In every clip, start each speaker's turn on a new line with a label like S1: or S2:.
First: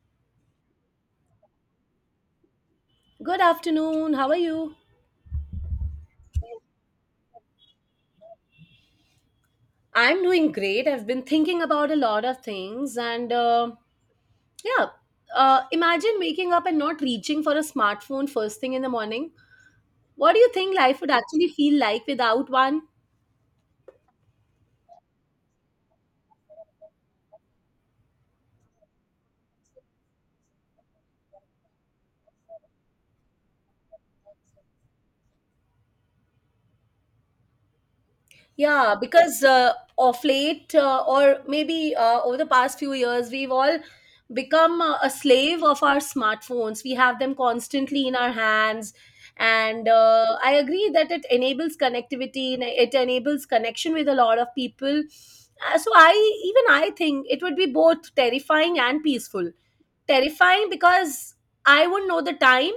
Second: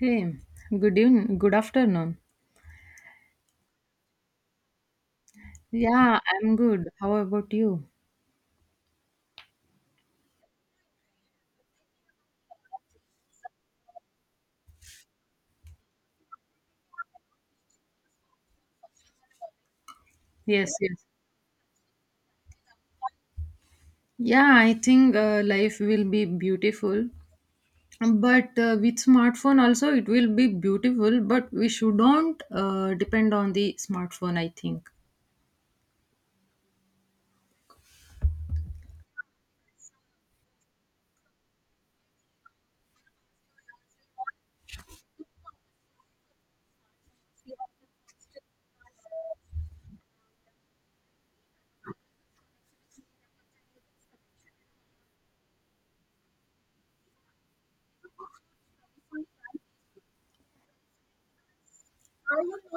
S1: Hey, good evening, good afternoon.
S2: Good afternoon. How are you?
S1: Yeah, I'm good. How about you?
S2: I'm doing great. I've been thinking about a lot of things, and yeah, imagine waking up and not reaching for a smartphone first thing in the morning. What do you
S1: Yes,
S2: think life
S1: yes.
S2: would actually feel like without one?
S1: Yeah, I think life will be beautiful, but with smartphone also it will be beautiful, but we shouldn't depend on the smartphone, I think.
S2: Yeah, because of late, or maybe over the past few years, we've all become a slave of our smartphones. We have them constantly in our hands. And I agree that it enables connectivity and it enables connection with a lot of people. So I even I think it would be both terrifying and peaceful. Terrifying because I wouldn't know the time,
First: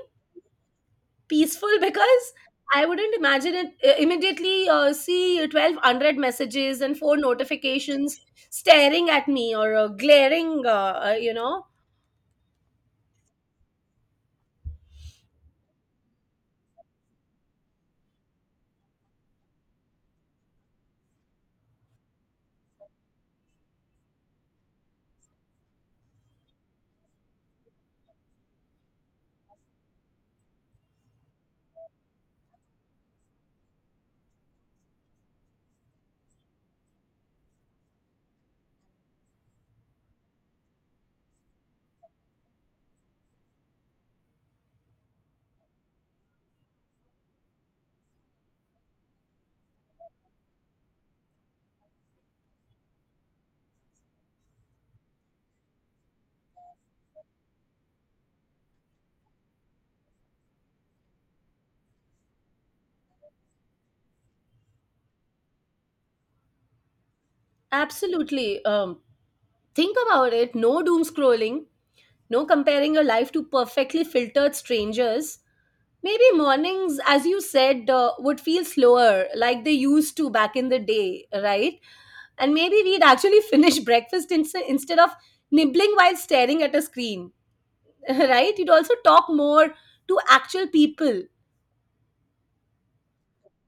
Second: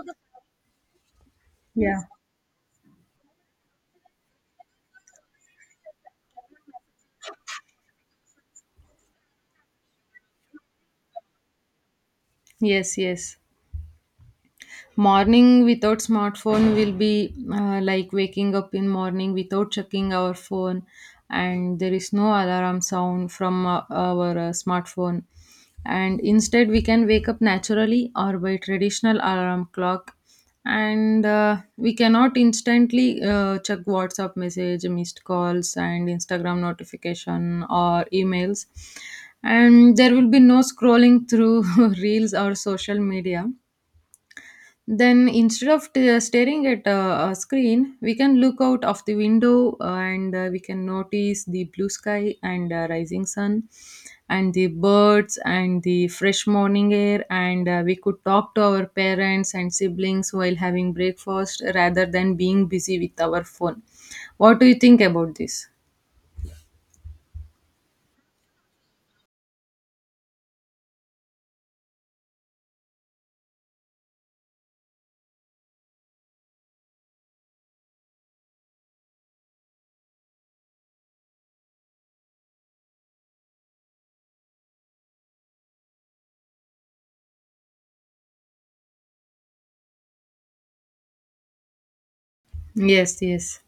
S2: peaceful
S1: Yeah.
S2: because I wouldn't imagine it immediately see 12 unread messages and four notifications staring at me or glaring.
S1: Yes, yes. Morning without smartphone will be like waking up in morning without checking our phone, and there is no alarm sound from our smartphone, and instead we can wake up naturally or by traditional alarm clock, and we cannot instantly check WhatsApp message, missed calls and Instagram notification or emails, and there will be no scrolling through reels or social media. Then instead of staring at a screen, we can look out of the window, and we can notice the blue sky and rising sun and the birds and the fresh morning air, and we could talk to our parents and siblings while having breakfast rather than being busy with our phone. What do you think about this?
S2: Absolutely. Think about it: no doom scrolling, no comparing your life to perfectly filtered strangers. Maybe mornings, as you said, would feel slower, like they used to back in the day, right? And maybe we'd actually finish breakfast instead of nibbling while staring at a screen. Right, you'd also talk more to actual people, and
S1: Yes, yes.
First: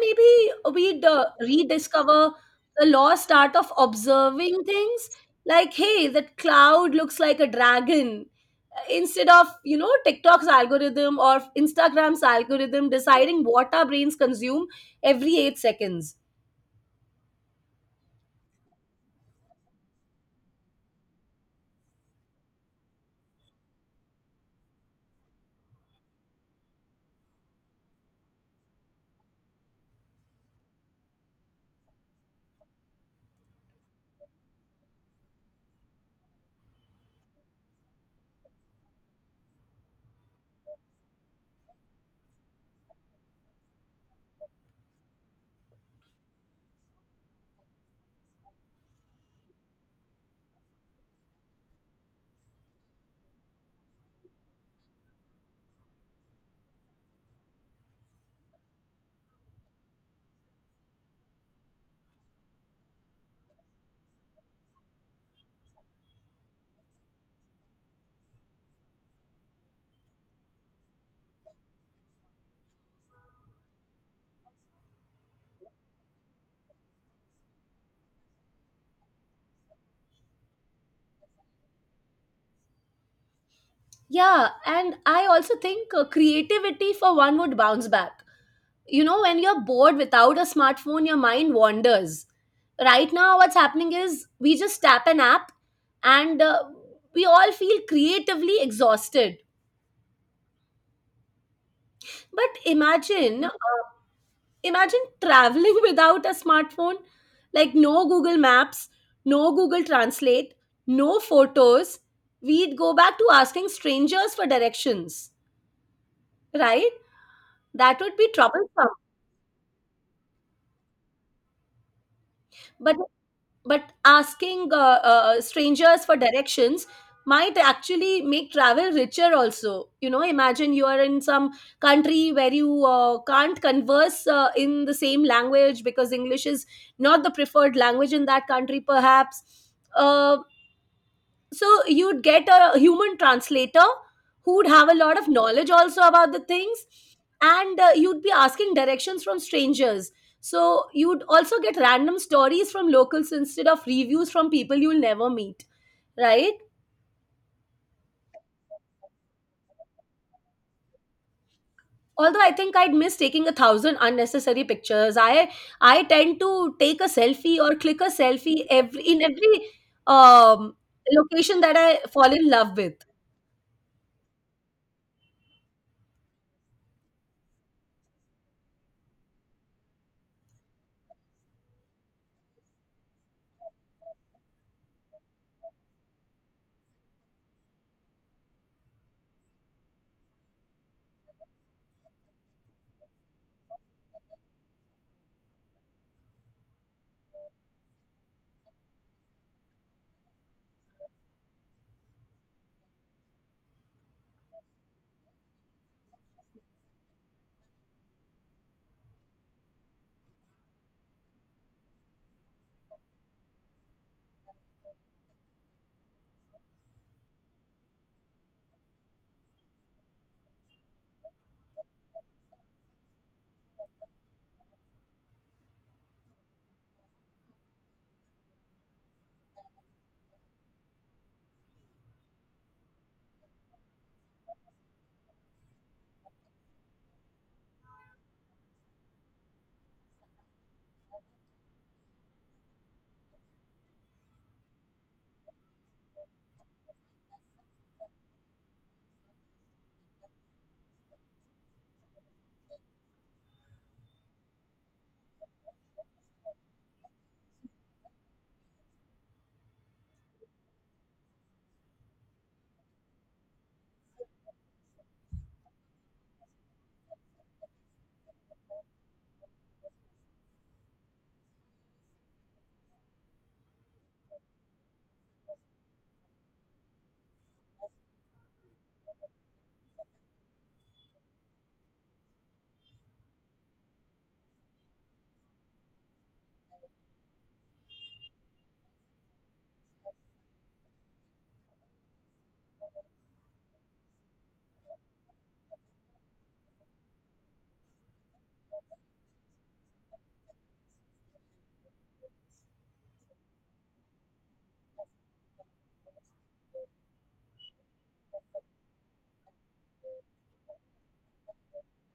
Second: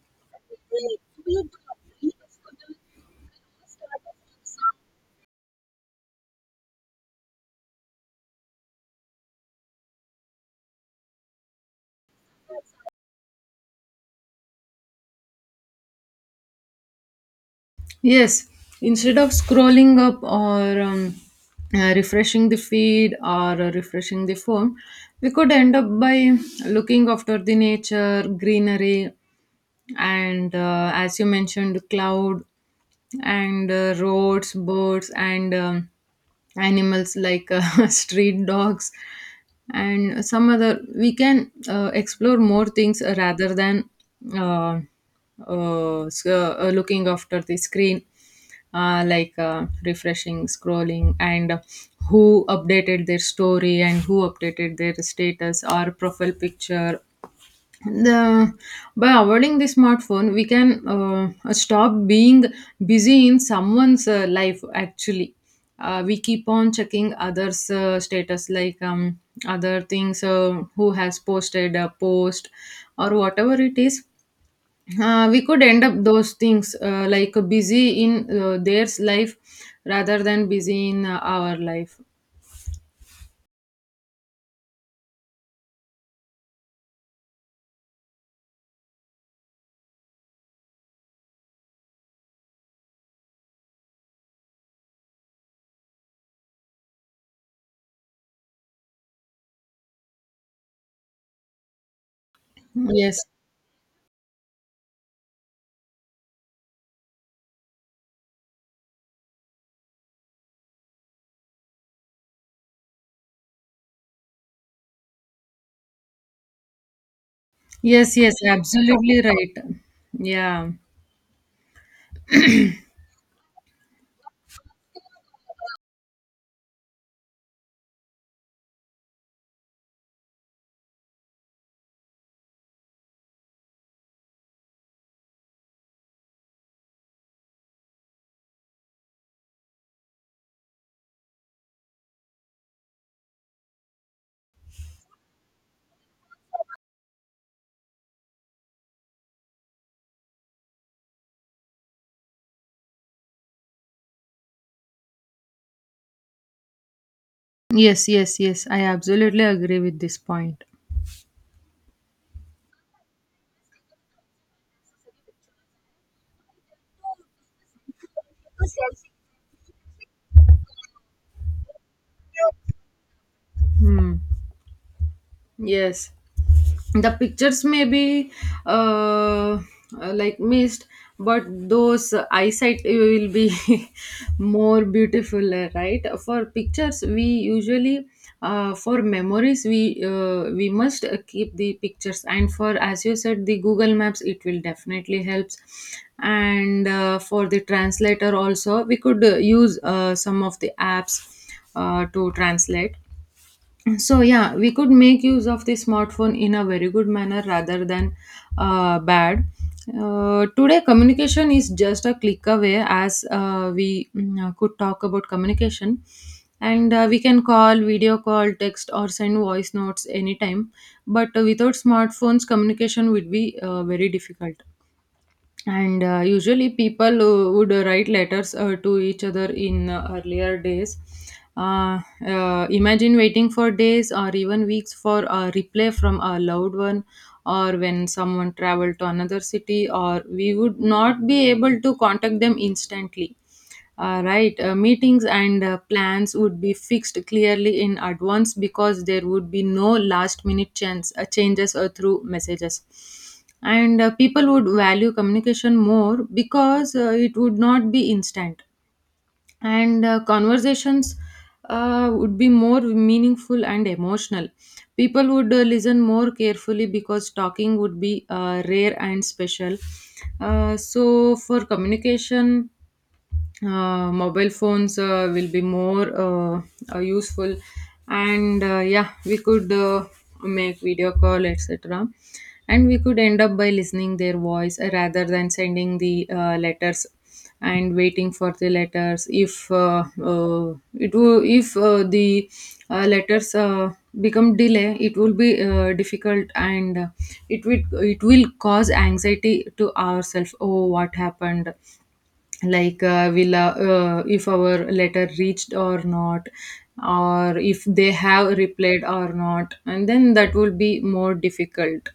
S2: maybe we'd rediscover the lost art of observing things, like, hey, that cloud looks like a dragon. Instead of TikTok's algorithm or Instagram's algorithm deciding what our brains consume every 8 seconds.
S1: Yes, instead of scrolling up or refreshing the feed or refreshing the phone, we could end up by looking after the nature, greenery, and as you mentioned cloud and roads, birds and animals like, street dogs, and some other we can explore more things rather than uh, looking after the screen, like refreshing, scrolling, and who updated their story and who updated their status or profile picture. the, by avoiding the smartphone, we can stop being busy in someone's life. Actually, we keep on checking others status, like other things, who has posted a post or whatever it is. We could end up those things, like busy in their life rather than busy in our life.
S2: Yeah, and I also think creativity, for one, would bounce back. You know, when you're bored without a smartphone, your mind wanders. Right now what's happening is we just tap an app, and we all feel creatively exhausted. But
S1: Yes,
S2: imagine traveling without a smartphone, like no Google Maps, no Google Translate, no photos. We'd go back to asking strangers for directions, right? That
S1: yes,
S2: would be
S1: yes,
S2: troublesome.
S1: absolutely right. Yeah.
S2: But but asking strangers for directions might actually make travel richer also. You know, imagine you are in some country where you can't converse in the same language because English is not the preferred language in that country perhaps. Uh, so you'd get a human translator who would have a lot of knowledge also about the things, and you'd be asking directions from strangers, so you'd also get random stories from locals instead of reviews from people you'll never meet, right?
S1: Yes, yes, yes. I absolutely agree with this point.
S2: Although I think I'd miss taking a thousand unnecessary pictures. I tend to take a selfie or click a selfie every in every um, location that I fall in love with.
S1: Hmm. Yes. The pictures may be uh, uh, like missed, but those eyesight will be more beautiful, right? For pictures we usually, for memories, we must keep the pictures. And for, as you said, the Google Maps, it will definitely helps. And for the translator also, we could use some of the apps to translate. So yeah, we could make use of the smartphone in a very good manner rather than bad. Today, communication is just a click away. As we could talk about communication, and we can call, video call, text or send voice notes anytime. But without smartphones, communication would be very difficult. And usually people would write letters to each other in earlier days. uh, Imagine waiting for days or even weeks for a reply from a loved one, or when someone traveled to another city or we would not be able to contact them instantly. Right? Meetings and plans would be fixed clearly in advance because there would be no last minute chance, changes through messages. And people would value communication more because it would not be instant. And conversations would be more meaningful and emotional. People would listen more carefully because talking would be rare and special. So, for communication, mobile phones will be more, useful. And yeah, we could make video call, etc. And we could end up by listening their voice, rather than sending the letters and waiting for the letters. If it will, if the letters become delay, it will be difficult. And it will cause anxiety to ourselves, oh what happened, like will, if our letter reached or not, or if they have replied or not. And then that will be more difficult.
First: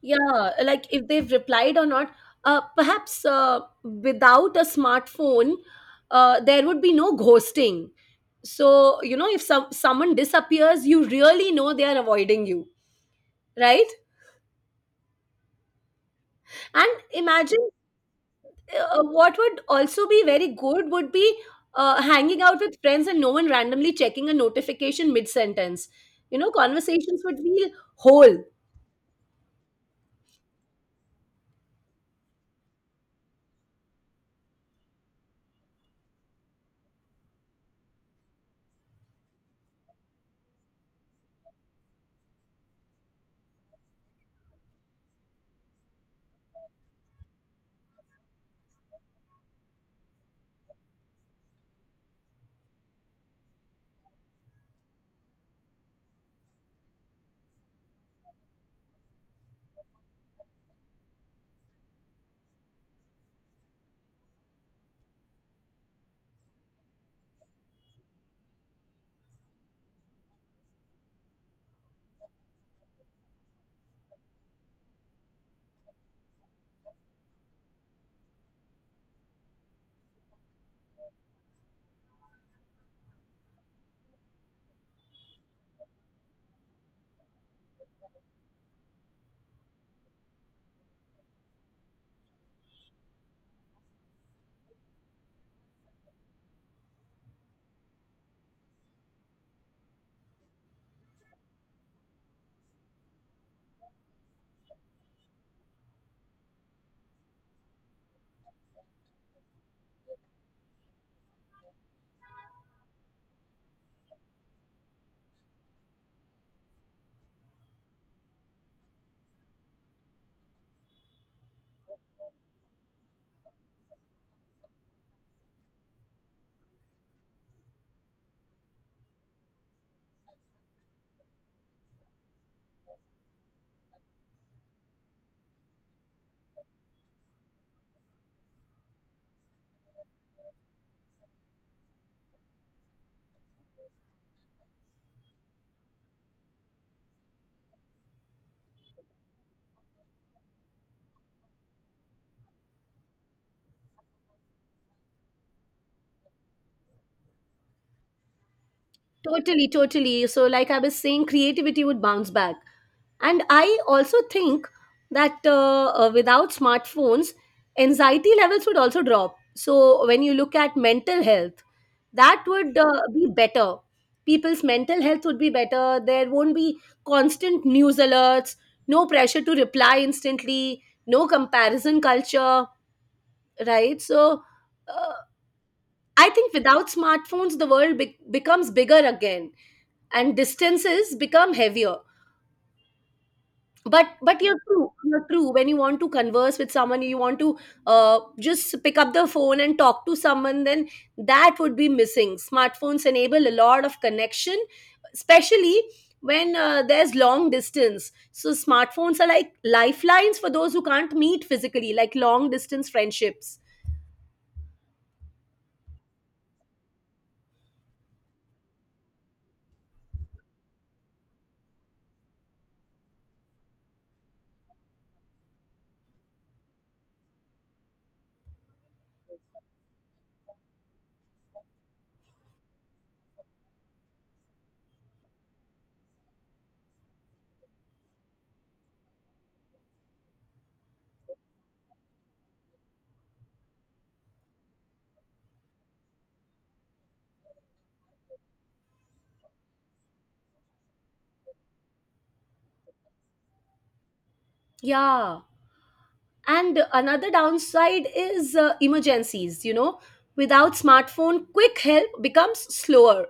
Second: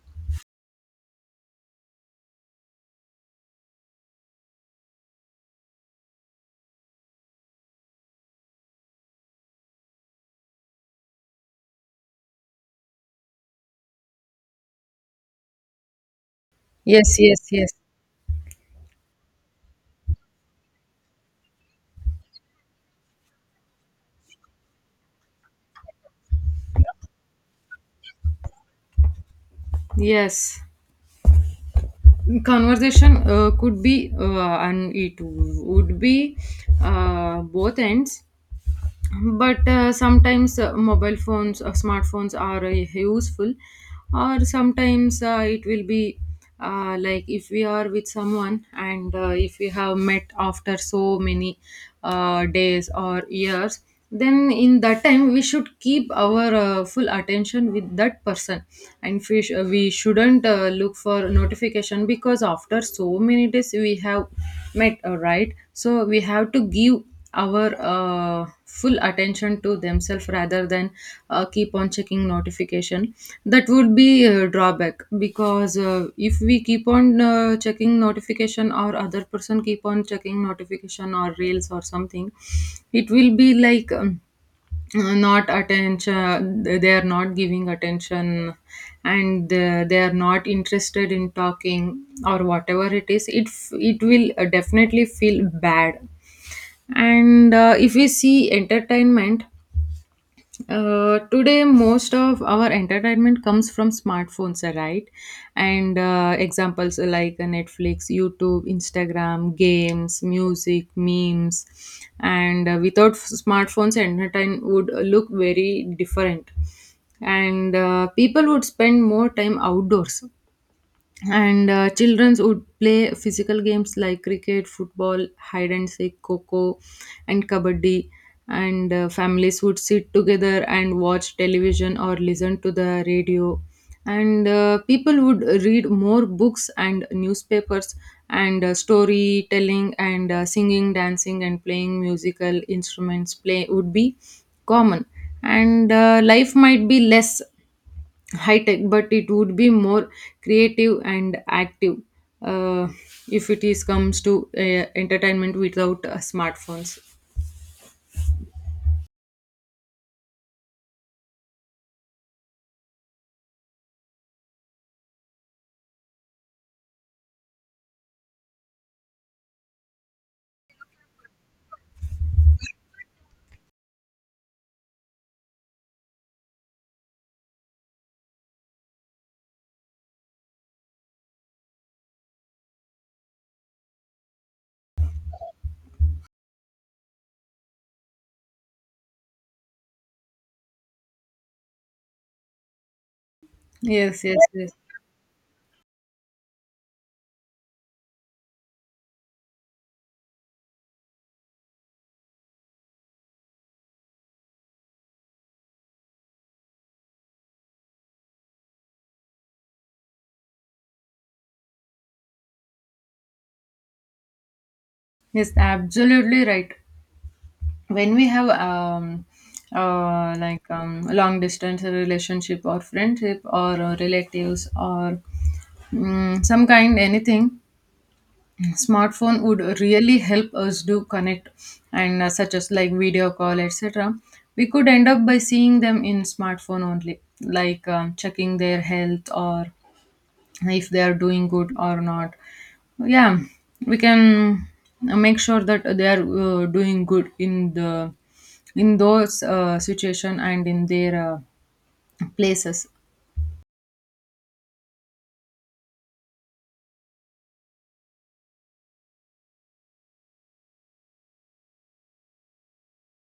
S2: Yeah, like if they've replied or not. Perhaps without a smartphone, there would be no ghosting. So, you know, if someone disappears, you really know they are avoiding you, right? And
S1: Yes, yes,
S2: imagine
S1: yes.
S2: what would also be very good would be hanging out with friends and no one randomly checking a notification mid-sentence. You know, conversations would feel whole.
S1: Yes, conversation could be, and it would be both ends. But sometimes mobile phones or smartphones are useful, or sometimes it will be like if we are with someone, and if we have met after so many days or years, then in that time we should keep our full attention with that person. And we shouldn't look for notification, because after so many days we have met, right? So we have to give our full attention to themselves rather than keep on checking notification. That would be a drawback, because if we keep on checking notification, or other person keep on checking notification or reels or something, it will be like not attention. They are not giving attention, and they are not interested in talking or whatever it is. It will definitely feel bad. And if we see entertainment, today most of our entertainment comes from smartphones, right? And examples like Netflix, YouTube, Instagram, games, music, memes. And without smartphones, entertainment would look very different. And people would spend more time outdoors. And children would play physical games like cricket, football, hide and seek, coco and kabaddi. And families would sit together and watch television or listen to the radio. And people would read more books and newspapers. And storytelling, and singing, dancing and playing musical instruments play would be common. And life might be less high tech, but it would be more creative and active, uh, if it is comes to entertainment without smartphones.
S2: Totally, totally. So, like I was saying, creativity would bounce back. And I also think that without smartphones, anxiety levels would also drop. So when you look at mental health, that would be better. People's mental health would be better. There won't be constant news alerts, no pressure to reply instantly, no comparison culture, right? So uh, I think without smartphones, the world becomes bigger again and distances become heavier. but
S1: Yes, yes,
S2: but you're
S1: yes,
S2: true, you're true, when you want to converse with someone, you want to just pick up the phone and talk to someone, then that would be missing. Smartphones enable a lot of connection, especially when there's long distance. So smartphones are like lifelines for those who can't meet physically, like long distance friendships.
S1: yes, absolutely right. When we have like long distance relationship or friendship or relatives or some kind anything, smartphone would really help us to connect. And such as like video call, etc, we could end up by seeing them in smartphone only, like checking their health or if they are doing good or not. Yeah, we can make sure that they are doing good in those situation and in their places.
S2: Yeah, and another downside is emergencies, you know. Without smartphone, quick help becomes slower.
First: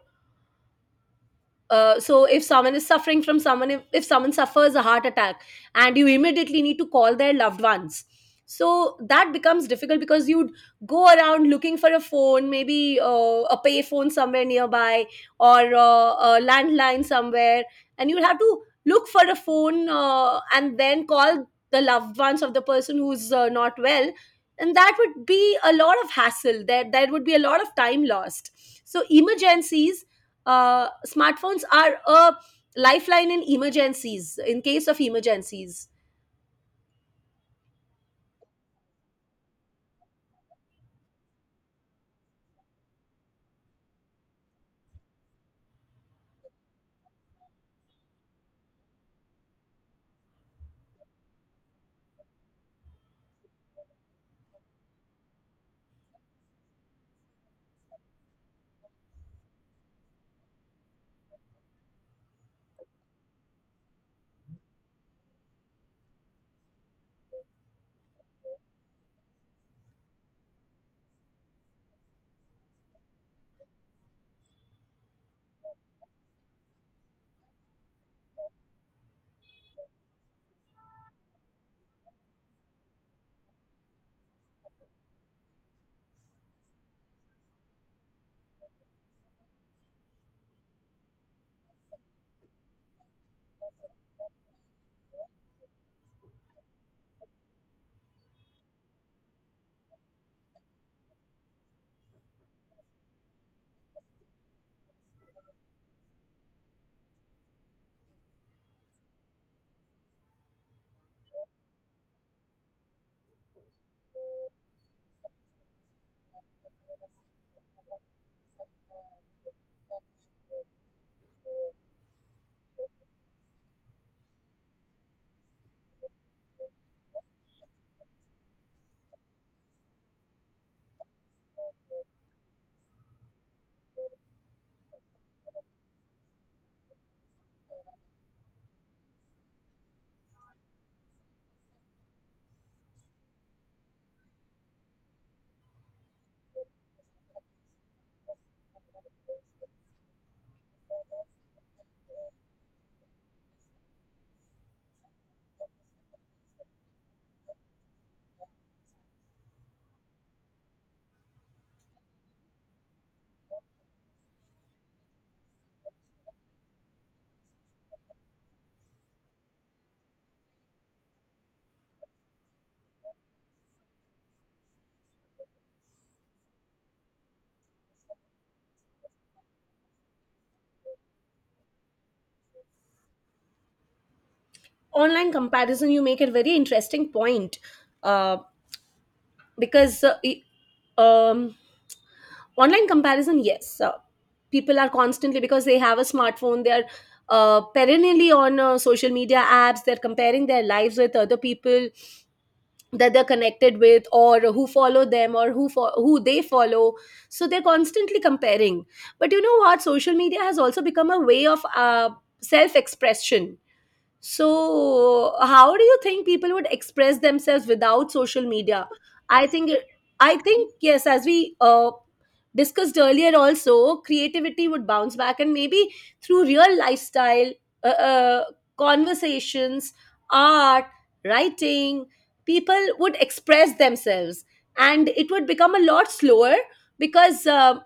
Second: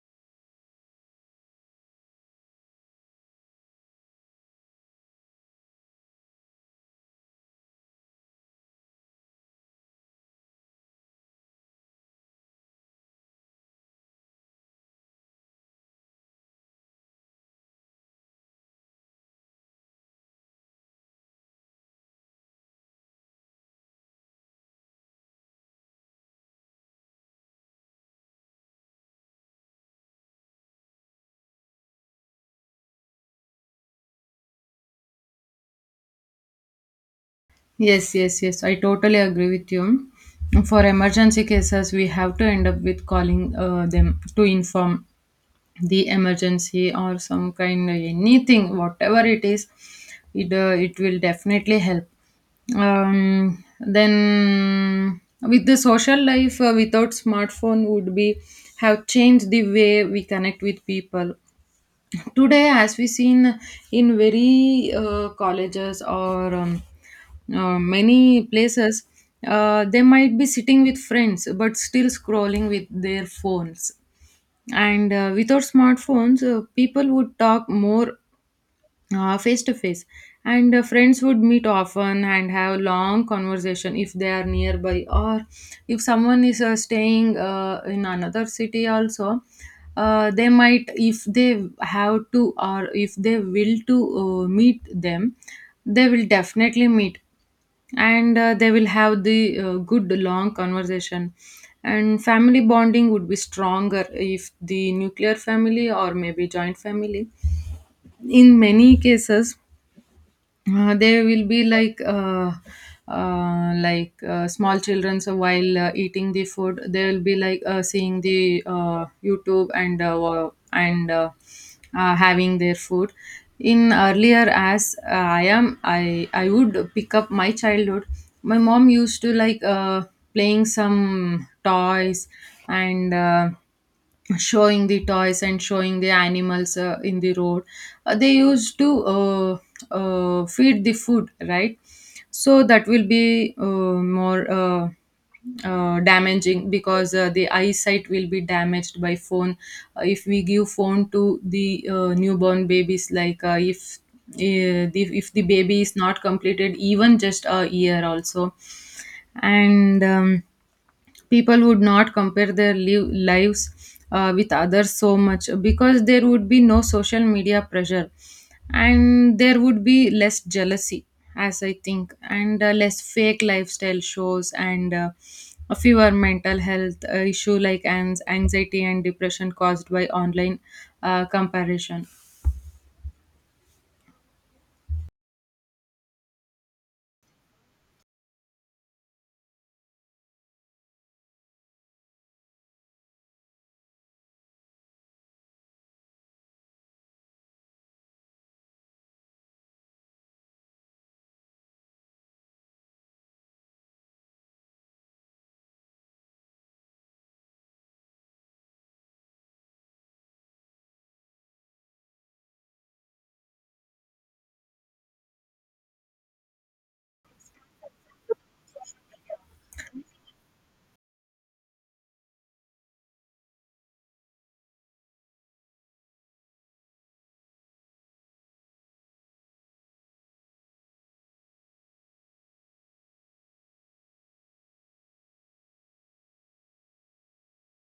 S2: Uh, so if someone is suffering from someone if someone suffers a heart attack and you immediately need to call their loved ones, so that becomes difficult because you'd go around looking for a phone, maybe a pay phone somewhere nearby, or a landline somewhere, and you'd have to look for a phone and then call the loved ones of the person who's not well, and that would be a lot of hassle. There would be a lot of time lost. So emergencies, smartphones are a lifeline in emergencies, in case of emergencies.
S1: Yes, yes, yes. I totally agree with you. For emergency cases, we have to end up with calling them to inform the emergency or some kind of anything, whatever it is. It will definitely help. Then, with the social life, without smartphone would be, have changed the way we connect with people today. As we seen in very colleges or many places, they might be sitting with friends but still scrolling with their phones. And without smartphones, people would talk more face to face. And friends would meet often and have long conversation if they are nearby, or if someone is staying in another city also, they might, if they have to or if they will to meet them, they will definitely meet. And they will have the good long conversation. And family bonding would be stronger, if the nuclear family or maybe joint family. In many cases, they will be like, like small children, so while eating the food they will be like seeing the YouTube, and having their food. In earlier, as I am I would pick up my childhood, my mom used to like playing some toys and showing the toys and showing the animals in the road. They used to feed the food, right? So that will be more damaging, because the eyesight will be damaged by phone. If we give phone to the newborn babies, like if if the baby is not completed even just a year also. And people would not compare their lives with others so much, because there would be no social media pressure. And there would be less jealousy, as I think, and less fake lifestyle shows, and fewer mental health issue, like anxiety and depression caused by online comparison.
S2: Online comparison, you make a very interesting point. uh, because uh, i- um, Online comparison, yes, people are constantly, because they have a smartphone, they are perennially on social media apps. They're comparing their lives with other people that they're connected with, or who follow them, or who they follow. So they're constantly comparing. But you know what, social media has also become a way of self expression. So how do you think people would express themselves without social media? I think, I think, yes, as we discussed earlier, also creativity would bounce back, and maybe through real lifestyle uh, uh, conversations, art, writing, people would express themselves, and it would become a lot slower because.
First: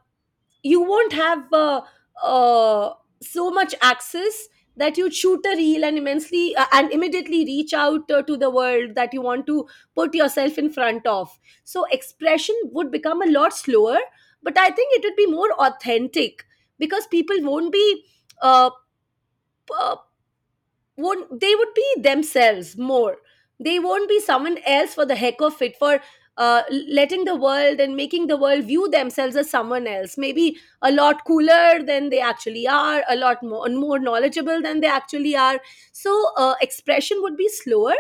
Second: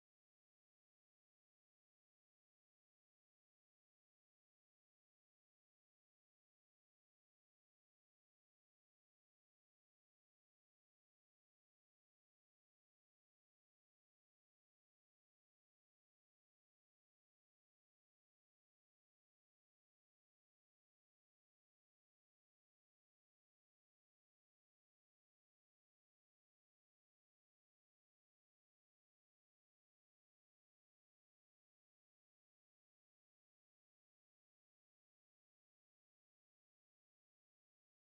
S2: You won't have uh, so much access that you shoot a reel and immensely and immediately reach out to the world that you want to put yourself in front of. So expression would become a lot slower, but I think it would be more authentic because people won't be uh, p- won't they would be themselves more. They won't be someone else for the heck of it, for letting the world and making the world view themselves as someone else, maybe a lot cooler than they actually are, a lot more knowledgeable than they actually are. So expression would be slower,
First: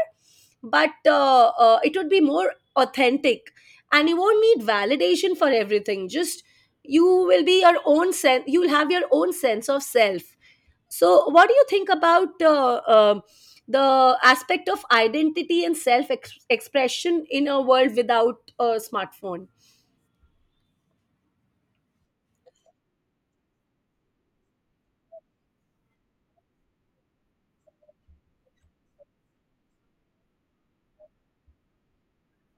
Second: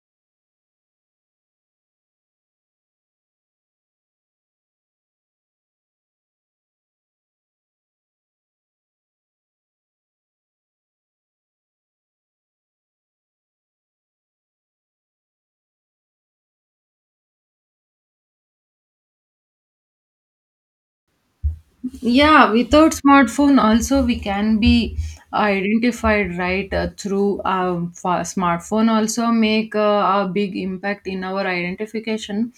S2: but it would be more authentic. And you won't need validation for everything. Just you will be your own sense, you'll have your own sense of self. So what do you think about the aspect of identity and expression in a world without a smartphone?
S1: Yeah, without smartphone also we can be identified, right? Through our smartphone also make a big impact in our identification.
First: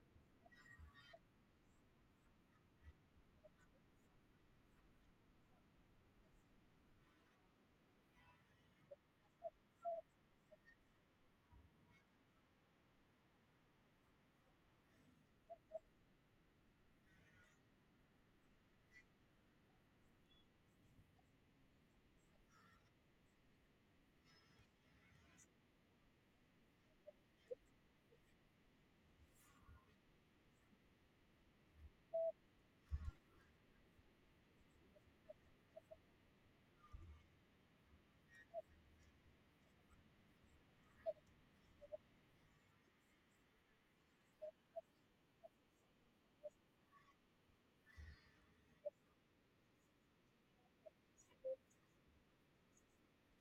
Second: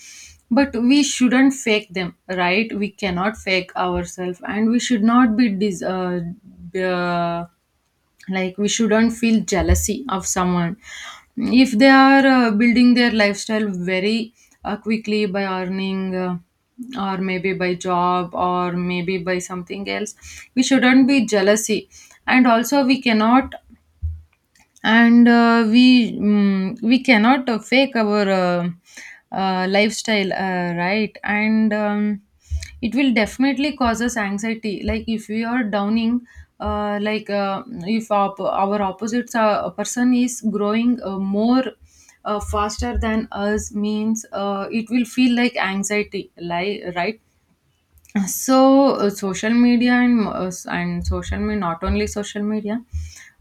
S1: But we shouldn't fake them, right? We cannot fake ourselves, and we should not be uh, like, we shouldn't feel jealousy of someone if they are building their lifestyle very quickly, by earning, or maybe by job or maybe by something else. We shouldn't be jealousy. And also we cannot, and we cannot fake our, lifestyle, right? And it will definitely cause us anxiety, like if we are downing, like if our Opposites person is growing more faster than us means it will feel like anxiety, like, right? So social media and social media, not only social media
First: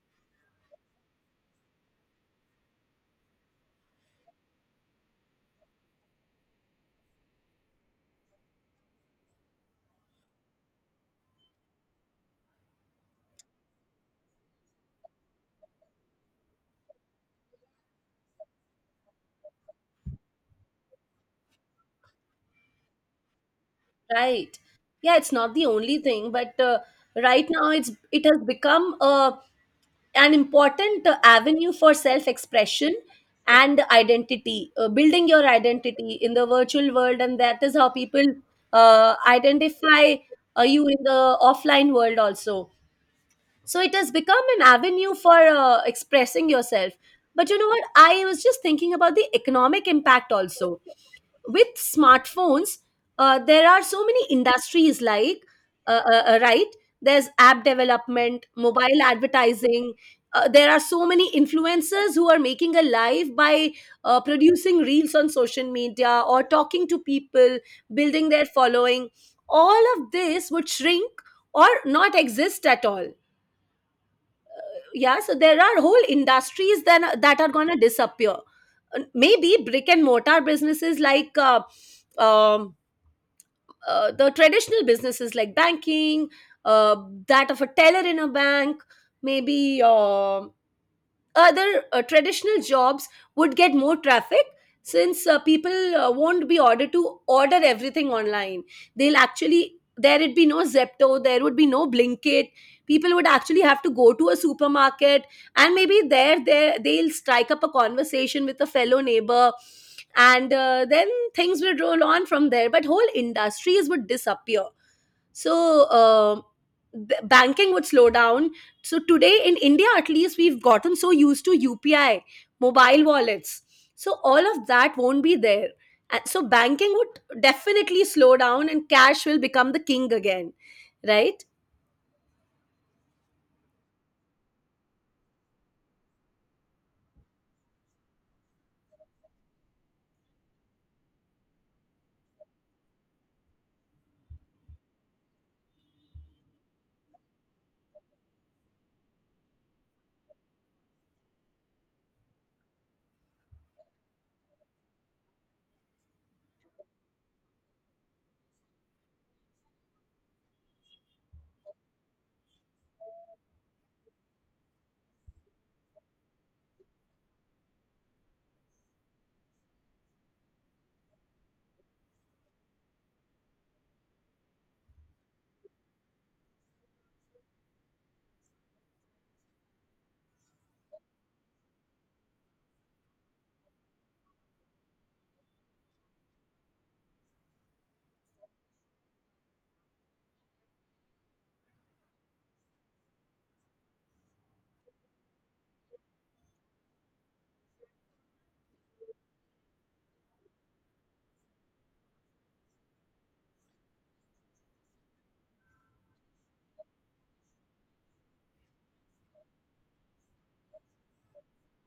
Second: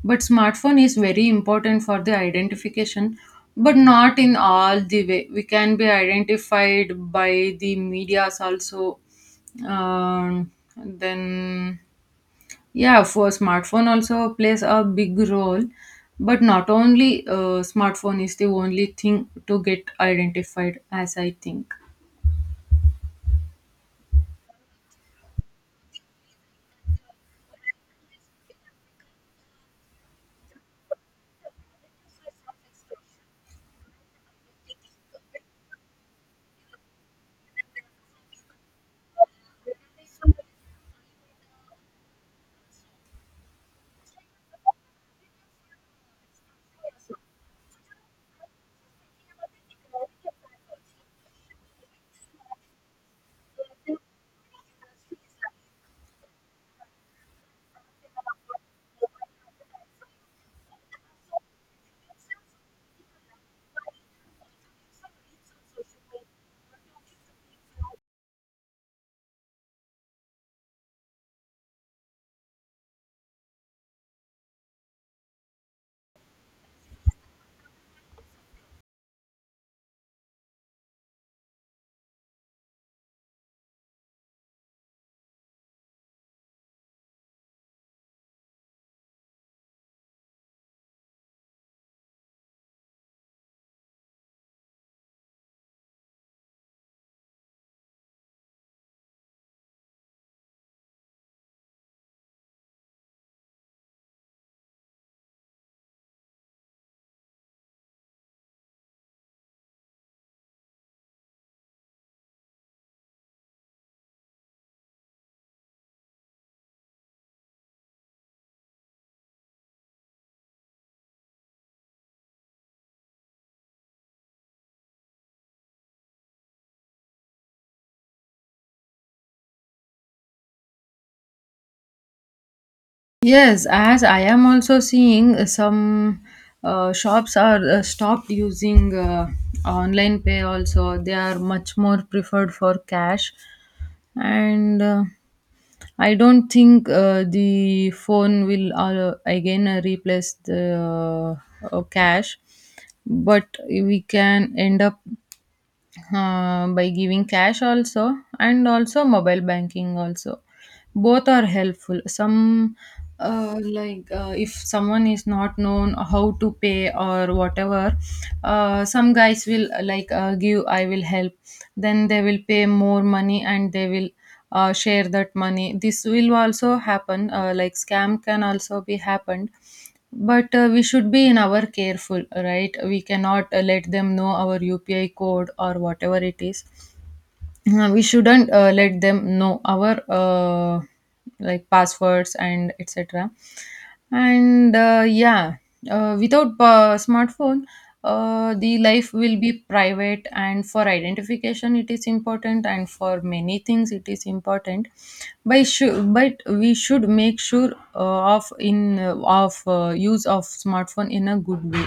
S1: but smartphone is very important for the identification. But not in all the way we can be identified by the medias also. um, then, yeah, for smartphone also plays a big role, but not only smartphone is the only thing to get identified, as I think.
S2: Right. Yeah, it's not the only thing, but right now it's it has become an important avenue for self expression and identity, building your identity in the virtual world, and that is how people identify you in the offline world also. So it has become an avenue for expressing yourself. But you know what? I was just thinking about the economic impact also. With smartphones, there are so many industries like, right? There's app development, mobile advertising. There are so many influencers who are making a life by producing reels on social media or talking to people, building their following. All of this would shrink or not exist at all. Yeah, so there are whole industries then that are going to disappear. Maybe brick and mortar businesses, like, um, the traditional businesses like banking, uh, that of a teller in a bank, maybe uh, other traditional jobs would get more traffic, since people won't be ordered to order everything online. They'll actually, there'd be no Zepto, there would be no Blinkit. People would actually have to go to a supermarket, and maybe there they'll strike up a conversation with a fellow neighbor, and then things would roll on from there. But whole industries would disappear. So banking would slow down. So today in India, at least, we've gotten so used to UPI, mobile wallets. So all of that won't be there. And so banking would definitely slow down, and cash will become the king again, right?
S1: Yes, as I am also seeing some shops are stopped using online pay also. They are much more preferred for cash. And I don't think the phone will again replace the cash. But we can end up by giving cash also and also mobile banking also, both are helpful. Some like if someone is not known how to pay or whatever, some guys will like give, I will help, then they will pay more money and they will share that money. This will also happen, like scam can also be happened. But we should be in our careful, right? We cannot let them know our upi code or whatever it is. We shouldn't let them know our like passwords and etc. And yeah, without smartphone, the life will be private, and for identification it is important, and for many things it is important, by sure. But we should make sure of use of smartphone in a good way.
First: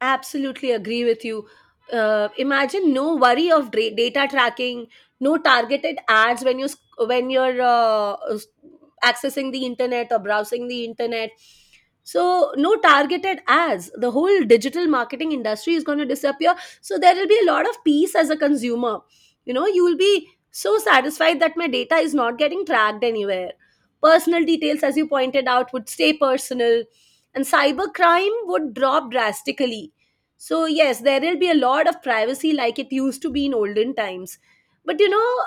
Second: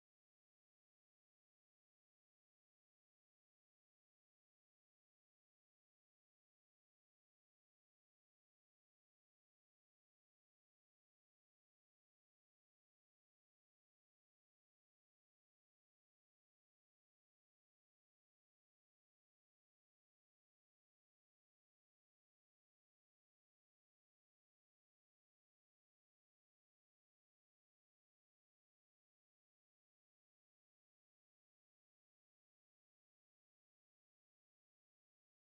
S2: Absolutely agree with you. Imagine no worry of data tracking, no targeted ads when you when you're accessing the internet or browsing the internet. So no targeted ads. The whole digital marketing industry is going to disappear. So there will be a lot of peace as a consumer. You know, you will be so satisfied that my data is not getting tracked anywhere. Personal details, as you pointed out, would stay personal, and cybercrime would drop drastically. So yes, there will be a lot of privacy like it used to be in olden times. But you know,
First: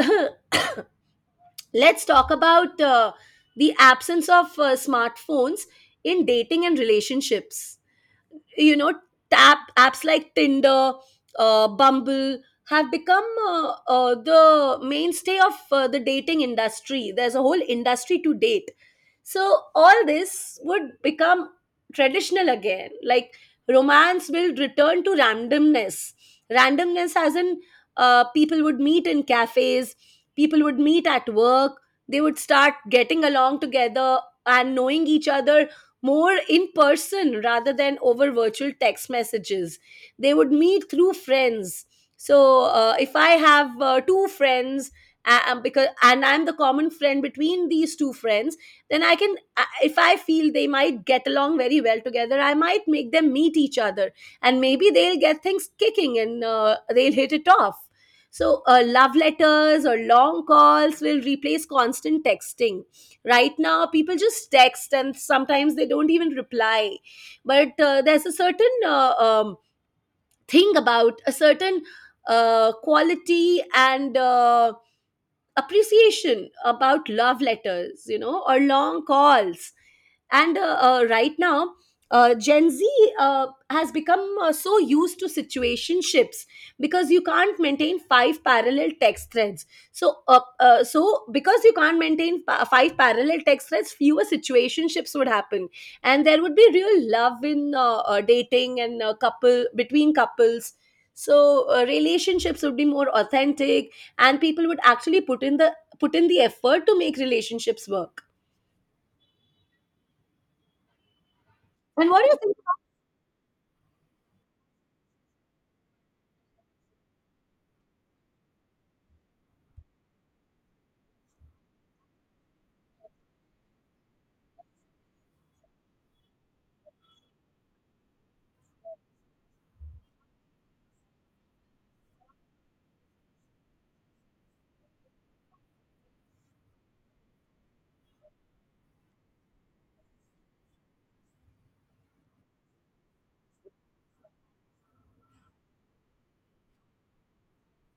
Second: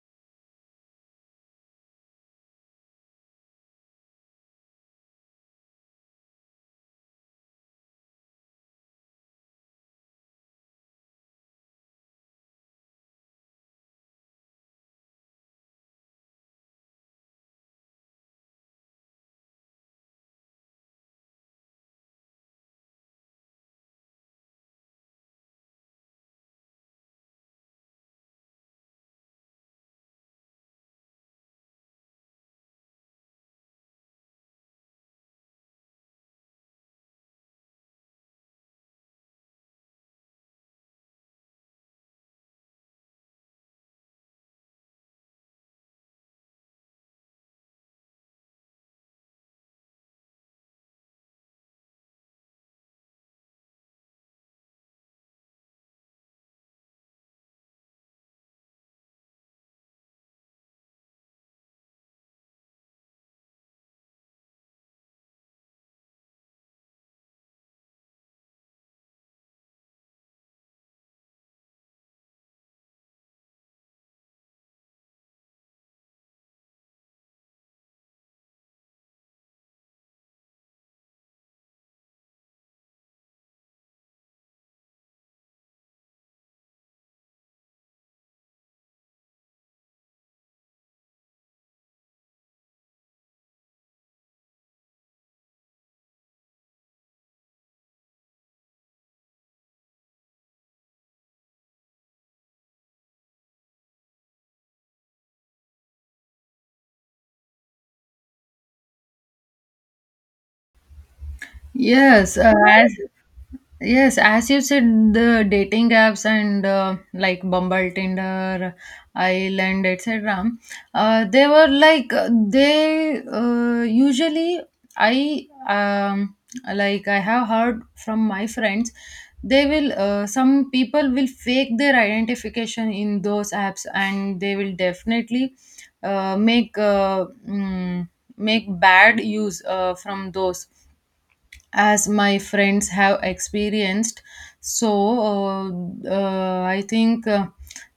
S2: uh, let's talk about the absence of smartphones in dating and relationships. You know, tap apps like Tinder, Bumble have become the mainstay of the dating industry. There's a whole industry to date. So all this would become traditional again. Like, romance will return to randomness. Randomness as in people would meet in cafes, people would meet at work. They would start getting along together and knowing each other more in person rather than over virtual text messages. They would meet through friends. So if I have two friends, because and I'm the common friend between these two friends, then I can, if I feel they might get along very well together, I might make them meet each other, and maybe they'll get things kicking and they'll hit it off. So, love letters or long calls will replace constant texting. Right now people just text and sometimes they don't even reply. But there's a certain thing about a certain quality and appreciation about love letters, you know, or long calls. And right now, Gen Z has become so used to situationships because you can't maintain five parallel text threads. So because you can't maintain five parallel text threads, fewer situationships would happen, and there would be real love in dating and couple between couples. So relationships would be more authentic, and people would actually put in the effort to make relationships work. And what
S1: yes
S2: do you—
S1: uh, as Yes, as you said, the dating apps and, like, Bumble, Tinder, Island, etc. They were like they usually, I like I have heard from my friends. They will, some people will fake their identification in those apps, and they will definitely make make bad use from those, as my friends have experienced. So uh, I think,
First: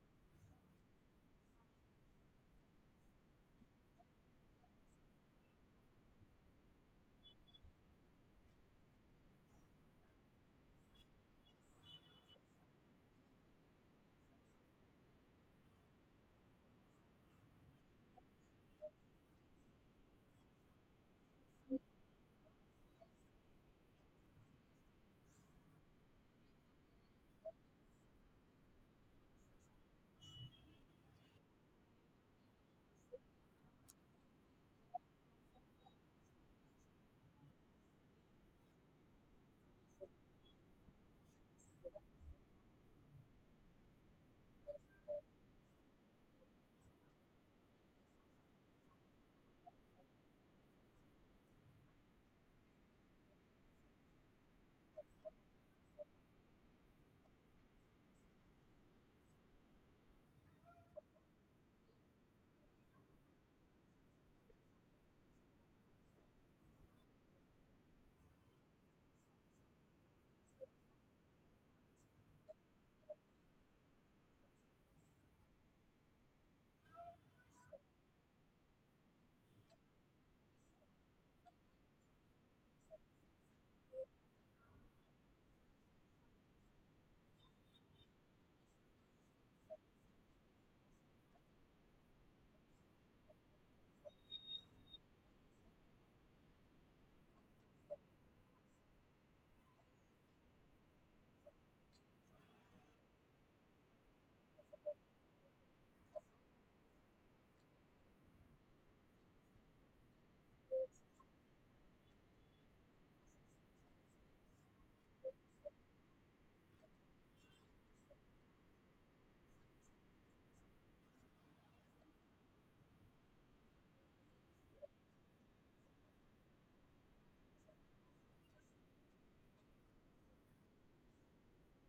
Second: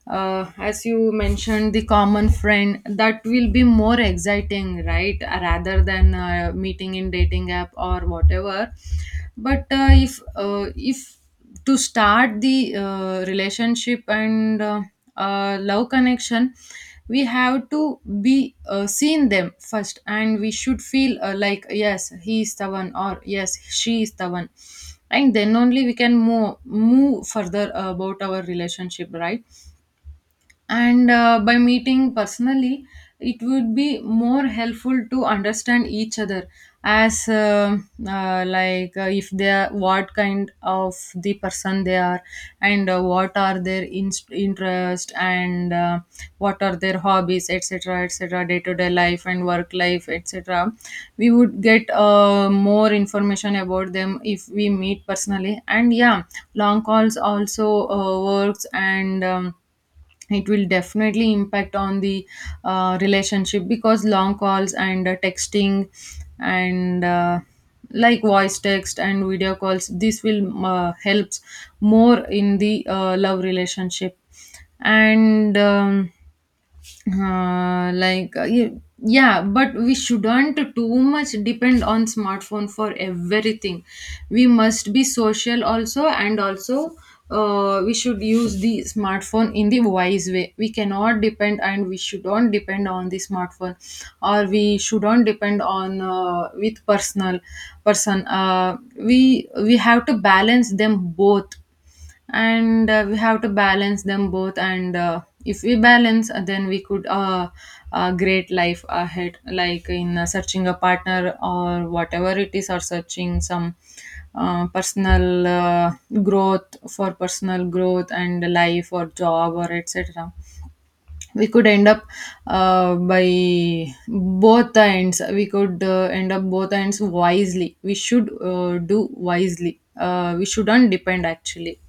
S1: as you mentioned, the common friend, that will be more exciting, right? Rather than meeting in dating app or whatever. But if to start the relationship and love connection, we have to be seen them first, and we should feel like yes, he is the one, or yes, she is the one. And then only we can move further about our relationship, right? And by meeting personally, it would be more helpful to understand each other. As like if they are what kind of the person they are, and what are their inst interest, and what are their hobbies, etc, etc, day to day life and work life, etc, we would get more information about them if we meet personally. And yeah, long calls also works, and it will definitely impact on the relationship, because long calls and texting and like voice text and video calls, this will helps more in the love relationship. And like, yeah, but we shouldn't too much depend on smartphone for everything. We must be social also, and also we should use the smartphone in the wise way. We cannot depend and we shouldn't depend on the smartphone, or we shouldn't depend on with personal person. We have to balance them both, and we have to balance them both. And if we balance, then we could, uh, great life ahead, like in searching a partner or whatever it is, or searching some personal growth, for personal growth and life or job or etc. We could end up by both the ends. We could end up both ends wisely. We should do wisely, we shouldn't depend, actually.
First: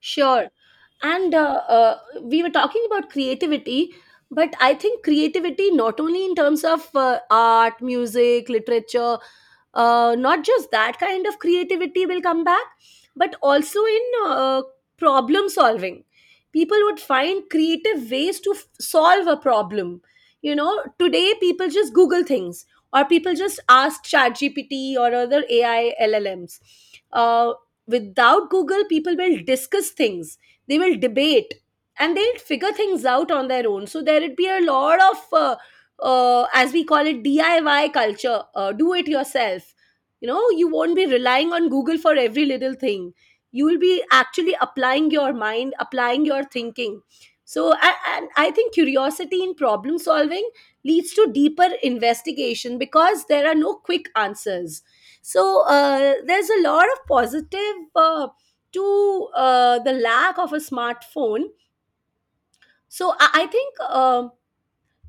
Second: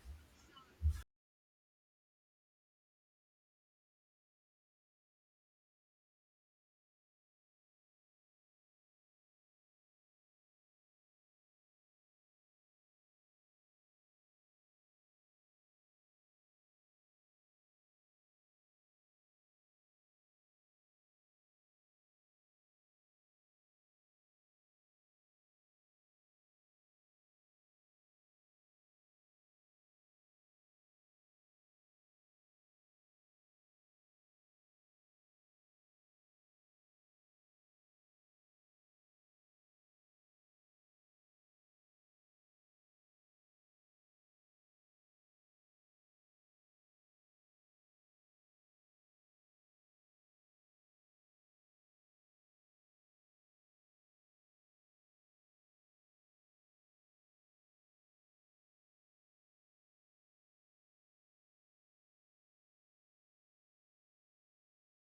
S2: Sure. And we were talking about creativity, but I think creativity, not only in terms of art, music, literature, not just that kind of creativity will come back, but also in problem solving. People would find creative ways to solve a problem. You know, today people just Google things or people just ask ChatGPT or other AI LLMs. Without Google, people will discuss things, they will debate, and they'll figure things out on their own. So there'd be a lot of as we call it, DIY culture, do it yourself. You know, you won't be relying on Google for every little thing. You will be actually applying your mind, applying your thinking. So and I think curiosity in problem solving leads to deeper investigation because there are no quick answers. So there's a lot of positive to the lack of a smartphone. So I think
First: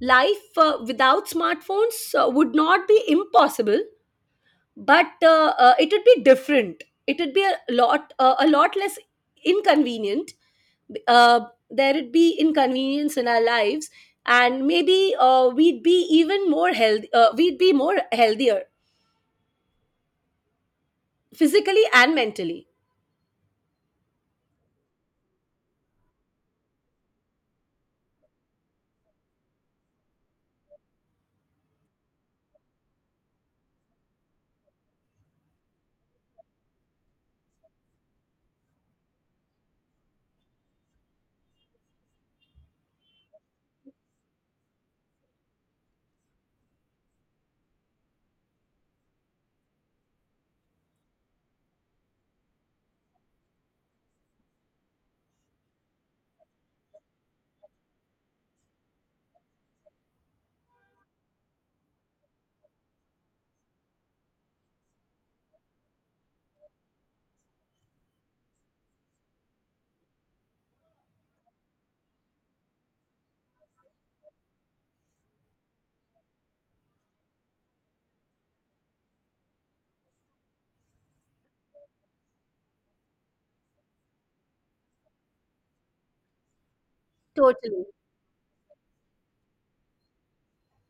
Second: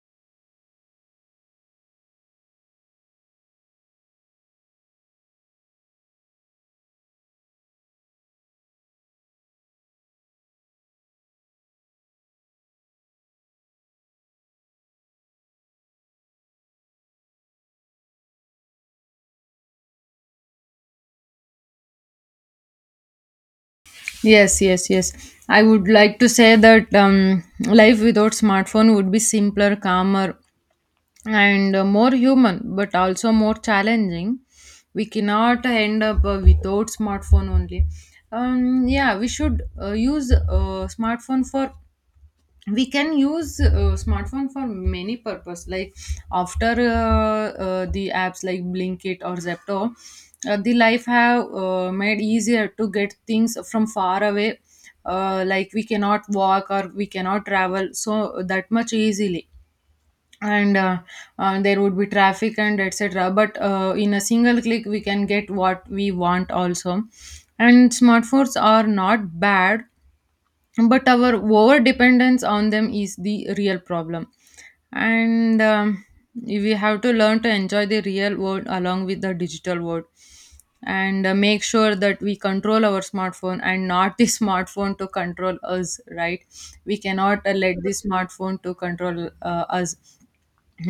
S2: life without smartphones would not be impossible, but it would be different. It would be a lot less inconvenient. uh, there would be inconvenience in our lives, and maybe we'd be even more healthy we'd be more healthier, physically and mentally.
S1: Yes, yes, yes. I would like to say that life without smartphone would be simpler, calmer, and more human, but also more challenging. We cannot end up without smartphone only. Yeah, we should use smartphone for, we can use smartphone for many purpose, like after the apps like blinkit or zepto, the life have made easier to get things from far away. Like we cannot walk or we cannot travel so that much easily, and there would be traffic and etc. But in a single click we can get what we want also. And smartphones are not bad, but our over dependence on them is the real problem. And we have to learn to enjoy the real world along with the digital world. And make sure that we control our smartphone, and not the smartphone to control us, right? We cannot let
S2: Totally,
S1: the smartphone to control us.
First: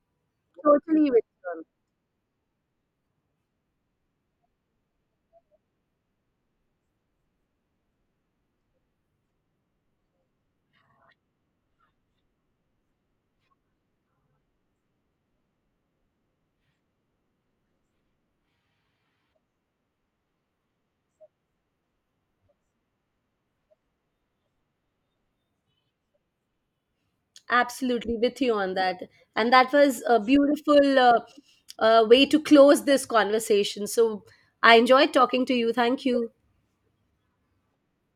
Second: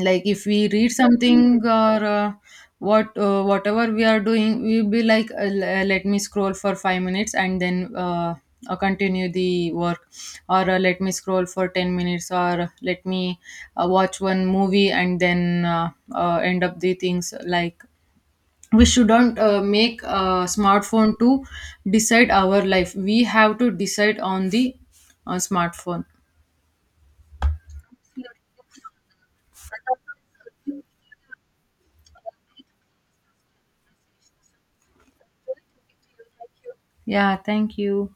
S1: Like if we read
S2: totally with
S1: something,
S2: you.
S1: or what whatever we are doing, we'll be like, let me scroll for 5 minutes, and then continue the work. Or let me scroll for 10 minutes, or let me watch one movie, and then end up the things. Like we shouldn't make a smartphone to decide our life. We have to decide on the smartphone.
S2: Absolutely with you on that. And that was a beautiful way to close this conversation. So I enjoyed talking to you. Thank you.
S1: Yeah, thank you.